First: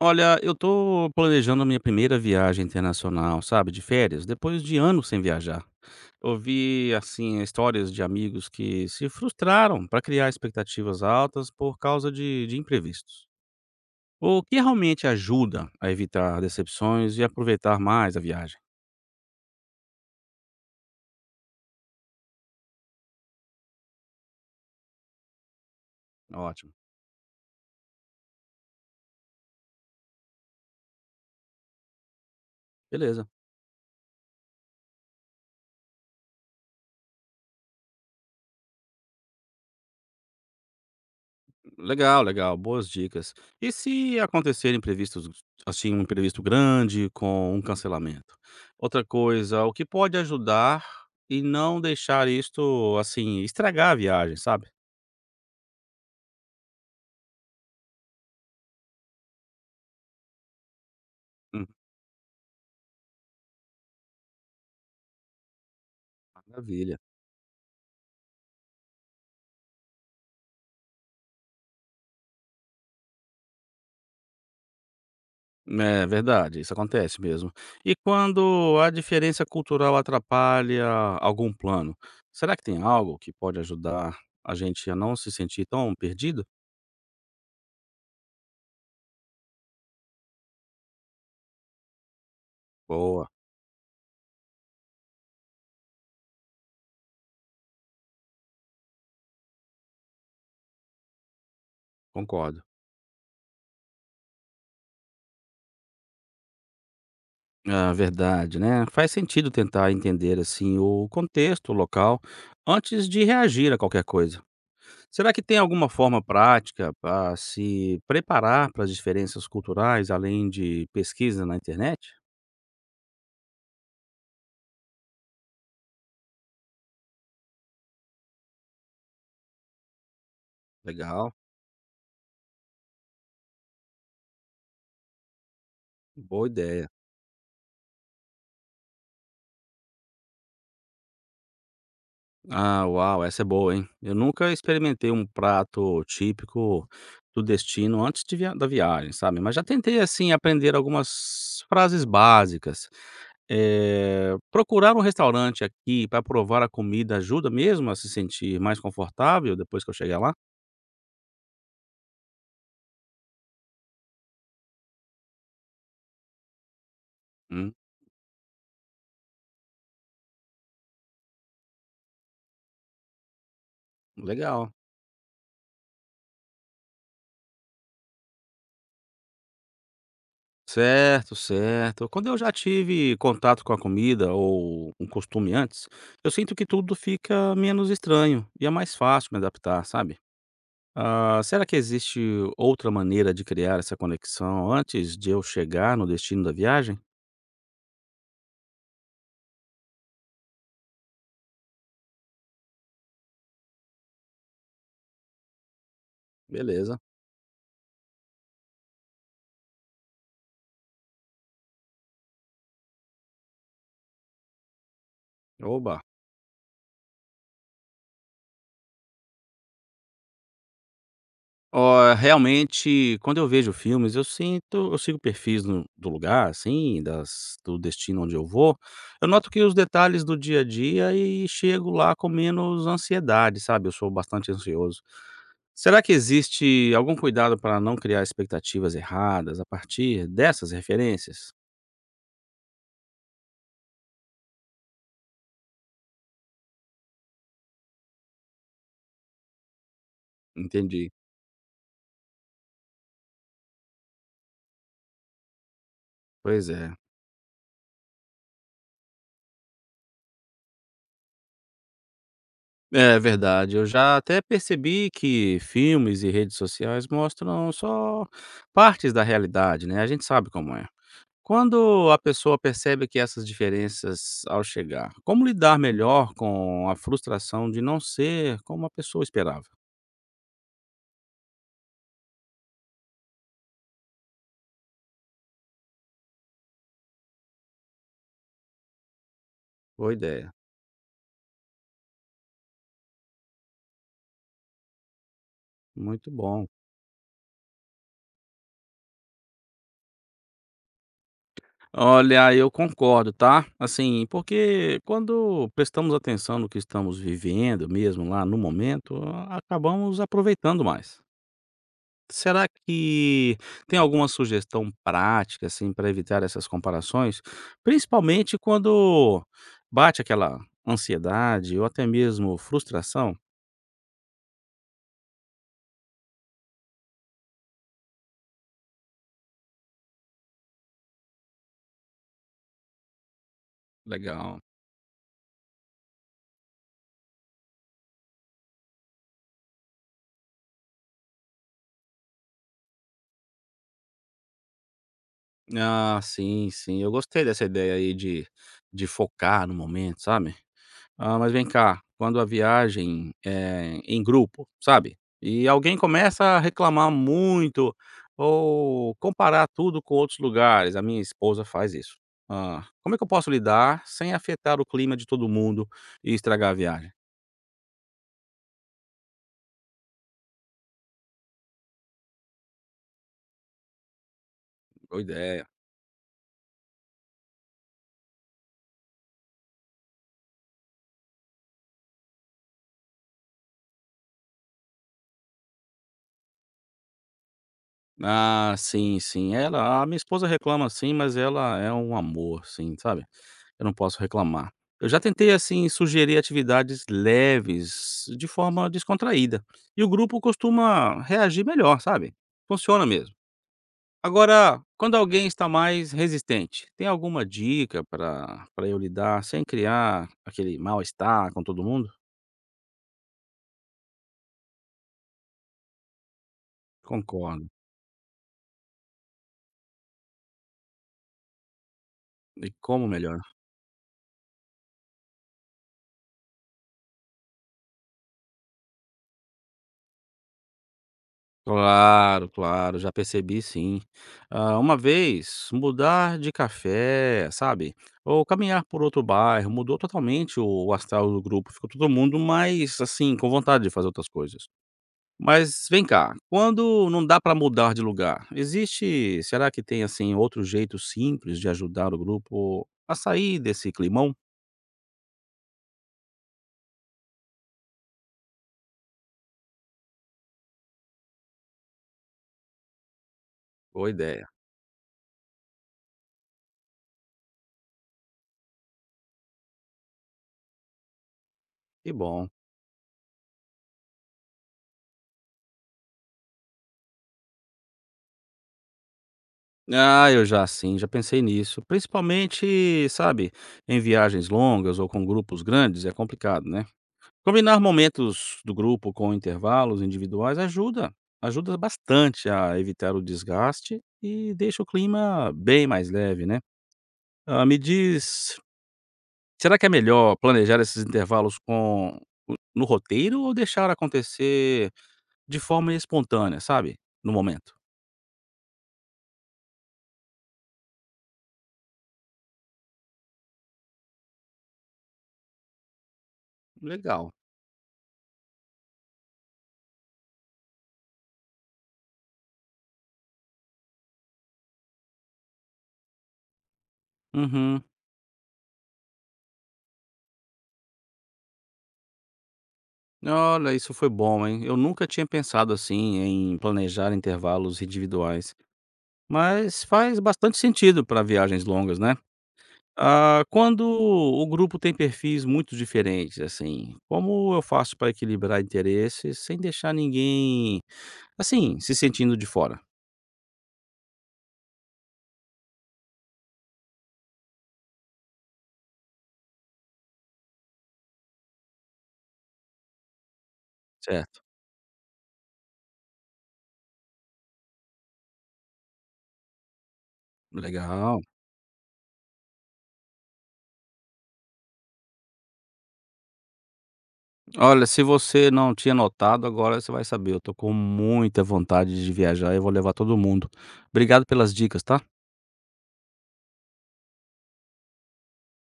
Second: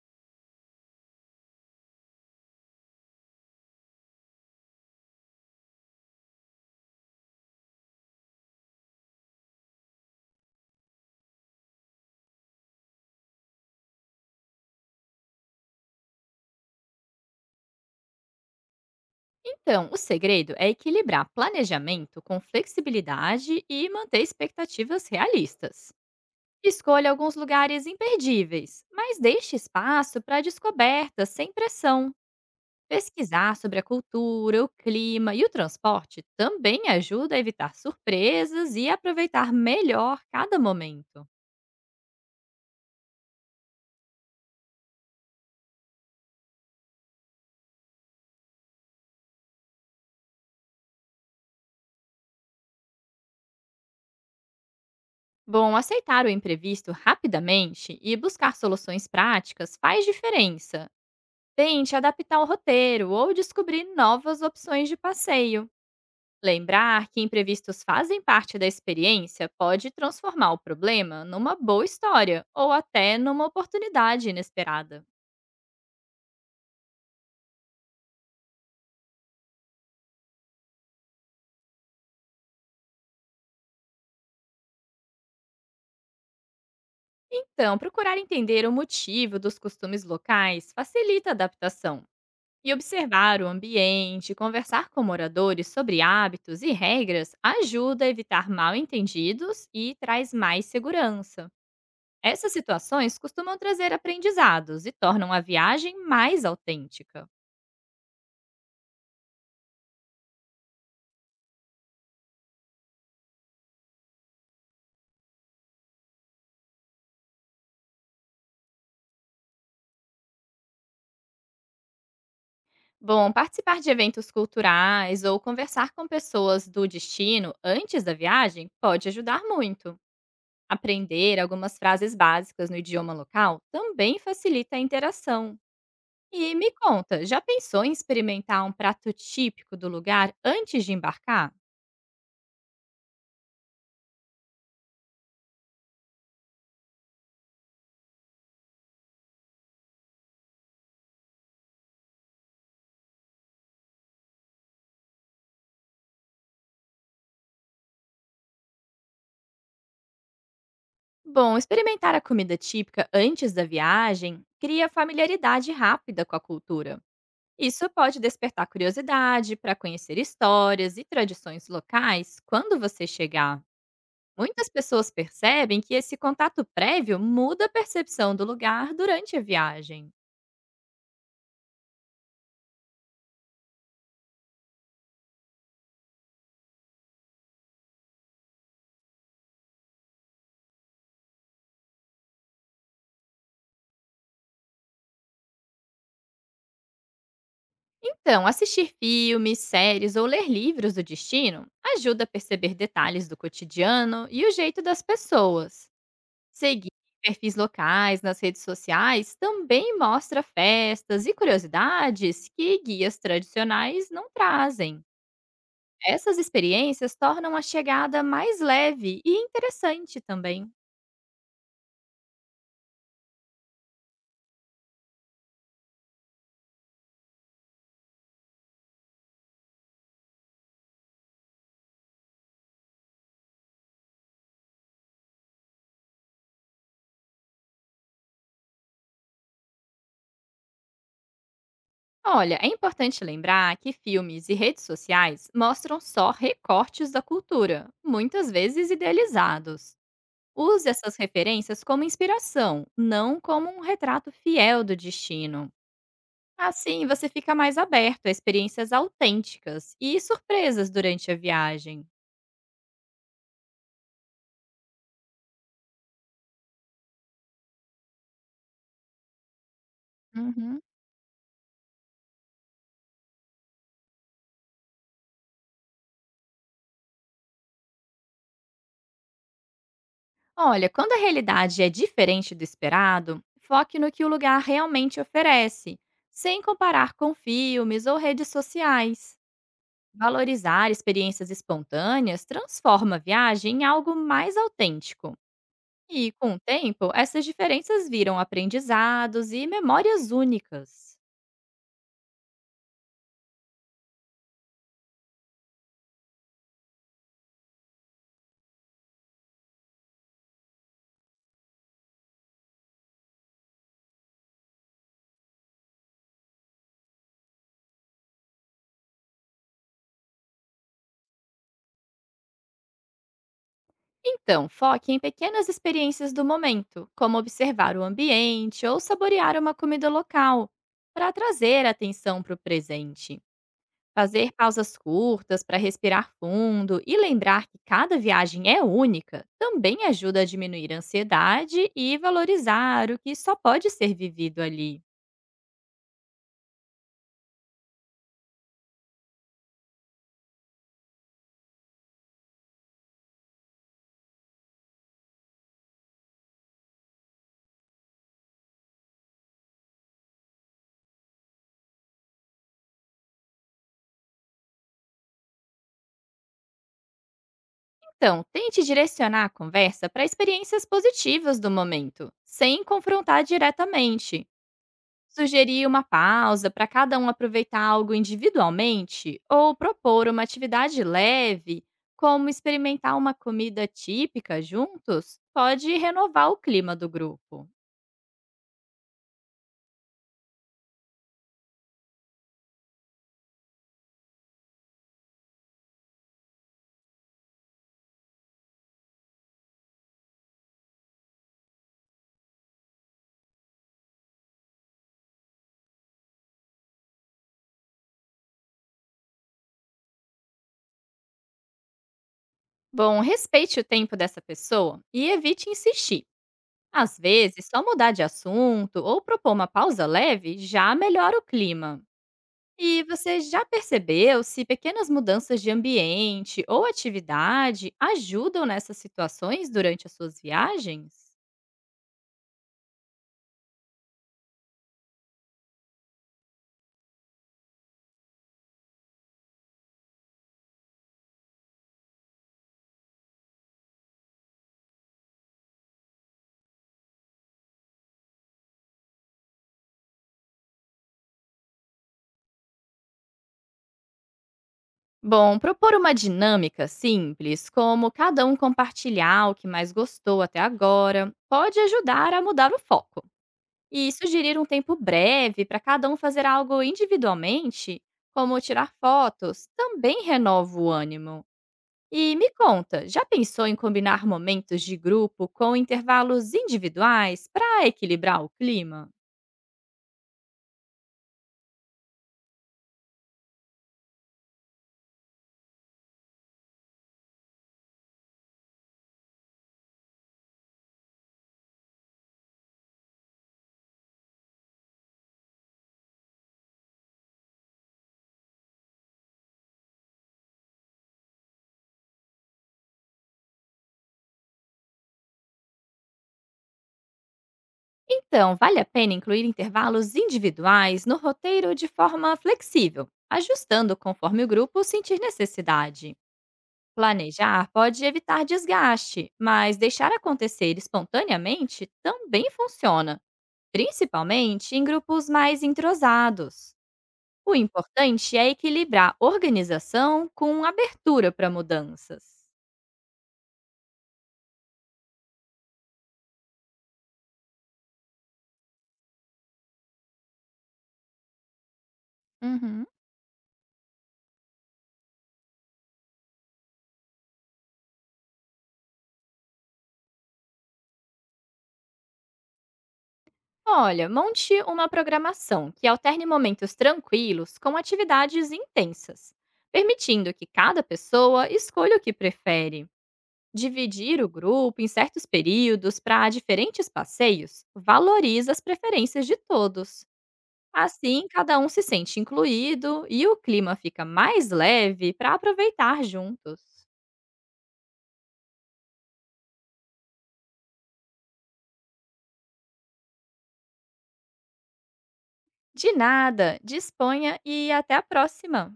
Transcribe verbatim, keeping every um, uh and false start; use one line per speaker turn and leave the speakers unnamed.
Olha, eu tô planejando a minha primeira viagem internacional, sabe, de férias, depois de anos sem viajar. Ouvi, assim, histórias de amigos que se frustraram para criar expectativas altas por causa de, de imprevistos. O que realmente ajuda a evitar decepções e aproveitar mais a viagem?
Então, o segredo é equilibrar planejamento com flexibilidade e manter expectativas realistas.
Ótimo.
Escolha alguns lugares imperdíveis, mas deixe espaço para descobertas sem pressão.
Beleza.
Pesquisar sobre a cultura, o clima e o transporte também ajuda a evitar surpresas e aproveitar melhor cada momento.
Legal, legal, boas dicas. E se acontecerem imprevistos, assim, um imprevisto grande com um cancelamento? Outra coisa, o que pode ajudar e não deixar isto, assim, estragar a viagem, sabe?
Bom, aceitar o imprevisto rapidamente e buscar soluções práticas faz diferença.
Hum,
Tente adaptar o roteiro ou descobrir novas opções de passeio.
maravilha.
Lembrar que imprevistos fazem parte da experiência pode transformar o problema numa boa história ou até numa oportunidade inesperada.
É verdade, isso acontece mesmo. E quando a diferença cultural atrapalha algum plano, será que tem algo que pode ajudar a gente a não se sentir tão perdido?
Então, procurar entender o motivo dos costumes locais facilita a adaptação. E
Boa,
observar o ambiente, conversar com moradores sobre hábitos e regras ajuda a evitar mal entendidos e traz mais segurança. Essas
concordo.
situações costumam trazer aprendizados e tornam a viagem mais autêntica.
Ah, verdade, né? Faz sentido tentar entender assim o contexto local antes de reagir a qualquer coisa. Será que tem alguma forma prática para se preparar para as diferenças culturais além de pesquisa na internet?
Bom, participar de eventos culturais ou conversar com pessoas do destino antes da viagem pode ajudar muito.
Legal,
Aprender algumas frases básicas no idioma local também facilita a interação.
boa
E me
ideia.
conta, já pensou em experimentar um prato típico do lugar antes de embarcar?
Ah, uau, essa é boa, hein? Eu nunca experimentei um prato típico do destino antes de via- da viagem, sabe? Mas já tentei, assim, aprender algumas frases básicas. Eh, procurar um restaurante aqui para provar a comida ajuda mesmo a se sentir mais confortável depois que eu chegar lá?
Bom, experimentar a comida típica antes da viagem cria familiaridade rápida com a cultura.
Hum,
Isso pode despertar curiosidade para conhecer histórias e tradições locais quando você chegar. Muitas
legal.
pessoas percebem que esse contato prévio muda a percepção do lugar durante a viagem.
Certo, certo. Quando eu já tive contato com a comida ou um costume antes, eu sinto que tudo fica menos estranho e é mais fácil me adaptar, sabe? Ah, será que existe outra maneira de criar essa conexão antes de eu chegar no destino da viagem?
Então, assistir filmes, séries ou ler livros do destino ajuda a perceber detalhes do cotidiano e o jeito das pessoas. Seguir
Beleza.
perfis locais nas redes sociais também mostra festas e curiosidades que guias tradicionais não trazem.
Oba.
Essas experiências tornam a chegada mais leve e interessante também.
Ó, realmente, quando eu vejo filmes, eu sinto, eu sigo perfis no- do lugar, assim, das, do destino onde eu vou. Eu noto que os detalhes do dia a dia e chego lá com menos ansiedade, sabe? Eu sou bastante ansioso. Será que existe algum cuidado para não criar expectativas erradas a partir dessas referências?
Olha, é importante lembrar que filmes e redes sociais mostram só recortes da cultura, muitas vezes idealizados. Use
Entendi.
essas referências como inspiração, não como um retrato fiel do destino.
Pois é.
Assim, você fica mais aberto a experiências autênticas e surpresas durante a viagem.
É verdade, eu já até percebi que filmes e redes sociais mostram só partes da realidade, né, a gente sabe como
Uhum.
é. Quando a pessoa percebe que essas diferenças ao chegar, como lidar melhor com a frustração de não ser como a pessoa esperava?
Olha, quando a realidade é diferente do esperado, foque no que o lugar realmente oferece, sem comparar com filmes ou redes sociais.
Boa ideia,
Valorizar experiências espontâneas transforma a viagem em algo mais autêntico.
muito
E, com o
bom.
tempo, essas diferenças viram aprendizados e memórias únicas.
Olha, eu concordo, tá? Assim, porque quando prestamos atenção no que estamos vivendo mesmo lá no momento, a- acabamos aproveitando mais. Será que tem alguma sugestão prática, assim, para evitar essas comparações? Principalmente quando bate aquela ansiedade ou até mesmo frustração?
Então, foque em pequenas experiências do momento, como observar o ambiente ou saborear uma comida local, para trazer atenção para o presente. Fazer
Legal.
pausas curtas para respirar fundo e lembrar que cada viagem é única também ajuda a diminuir a ansiedade e valorizar o que só pode ser vivido ali.
Ah, sim, sim. Eu gostei dessa ideia aí de de focar no momento, sabe? Ah, mas vem cá, quando a viagem é em grupo, sabe, e alguém começa a reclamar muito ou comparar tudo com outros lugares, a minha esposa faz isso. Ah, como é que eu posso lidar sem afetar o clima de todo mundo e estragar a viagem?
Então, tente direcionar a conversa para experiências positivas do momento, sem confrontar diretamente.
Boa ideia.
Sugerir uma pausa para cada um aproveitar algo individualmente ou propor uma atividade leve, como experimentar uma comida típica juntos, pode renovar o clima do grupo.
Ah, sim, sim, ela a minha esposa reclama sim, mas ela é um amor, sim, sabe. Eu não posso reclamar. Eu já tentei, assim, sugerir atividades leves de forma descontraída, e o grupo costuma reagir melhor, sabe? Funciona mesmo. Agora, quando alguém está mais resistente, tem alguma dica para para eu lidar sem criar aquele mal-estar com todo mundo?
Bom, respeite o tempo dessa pessoa e evite insistir. Às vezes,
Concordo.
só mudar de assunto ou propor uma pausa leve já melhora o clima.
E
E
como
você
melhorar?
já percebeu se pequenas mudanças de ambiente ou atividade ajudam nessas situações durante as suas viagens?
Claro, claro, já percebi sim. Ah, uma vez, mudar de café, sabe? Ou caminhar por outro bairro, mudou totalmente o o astral do grupo. Ficou todo mundo mais, assim, com vontade de fazer outras coisas. Mas vem cá, quando não dá para mudar de lugar, existe, será que tem, assim, outro jeito simples de ajudar o grupo a sair desse climão?
Bom, propor uma dinâmica simples, como cada um compartilhar o que mais gostou até agora, pode ajudar a mudar o foco.
Boa
E
ideia,
sugerir um tempo breve para cada um fazer algo individualmente, como tirar fotos, também renova o ânimo.
que
E
bom.
me conta, já pensou em combinar momentos de grupo com intervalos individuais para equilibrar o clima?
Ah, eu já sim, já pensei nisso. Principalmente, sabe, em viagens longas ou com grupos grandes é complicado, né? Combinar momentos do grupo com intervalos individuais ajuda, ajuda bastante a evitar o desgaste e deixa o clima bem mais leve, né? Ah, me diz, será que é melhor planejar esses intervalos com no roteiro ou deixar acontecer de forma espontânea, sabe? No momento.
Então, vale a pena incluir intervalos individuais no roteiro de forma flexível, ajustando conforme o grupo sentir necessidade.
Legal.
Planejar pode evitar desgaste, mas deixar acontecer espontaneamente também funciona, principalmente em grupos mais entrosados. O
Uhum.
importante é equilibrar organização com abertura para mudanças.
Olha, isso foi bom, hein? Eu nunca tinha pensado assim em planejar intervalos individuais, mas faz bastante sentido para viagens longas, né?
Uhum.
Ah, quando o grupo tem perfis muito diferentes, assim, como eu faço para equilibrar interesses sem deixar ninguém, assim, se sentindo de fora,
Olha, monte uma programação que alterne momentos tranquilos com atividades intensas, permitindo que cada pessoa escolha o que prefere. Dividir o
certo?
grupo em certos períodos para diferentes passeios valoriza as preferências de todos.
Legal.
Assim, cada um se sente incluído e o clima fica mais leve para aproveitar juntos.
Olha, se você não tinha notado, agora você vai saber. Eu tô com muita vontade de viajar e vou levar todo mundo. Obrigado pelas dicas, tá?
De nada, disponha e até a próxima!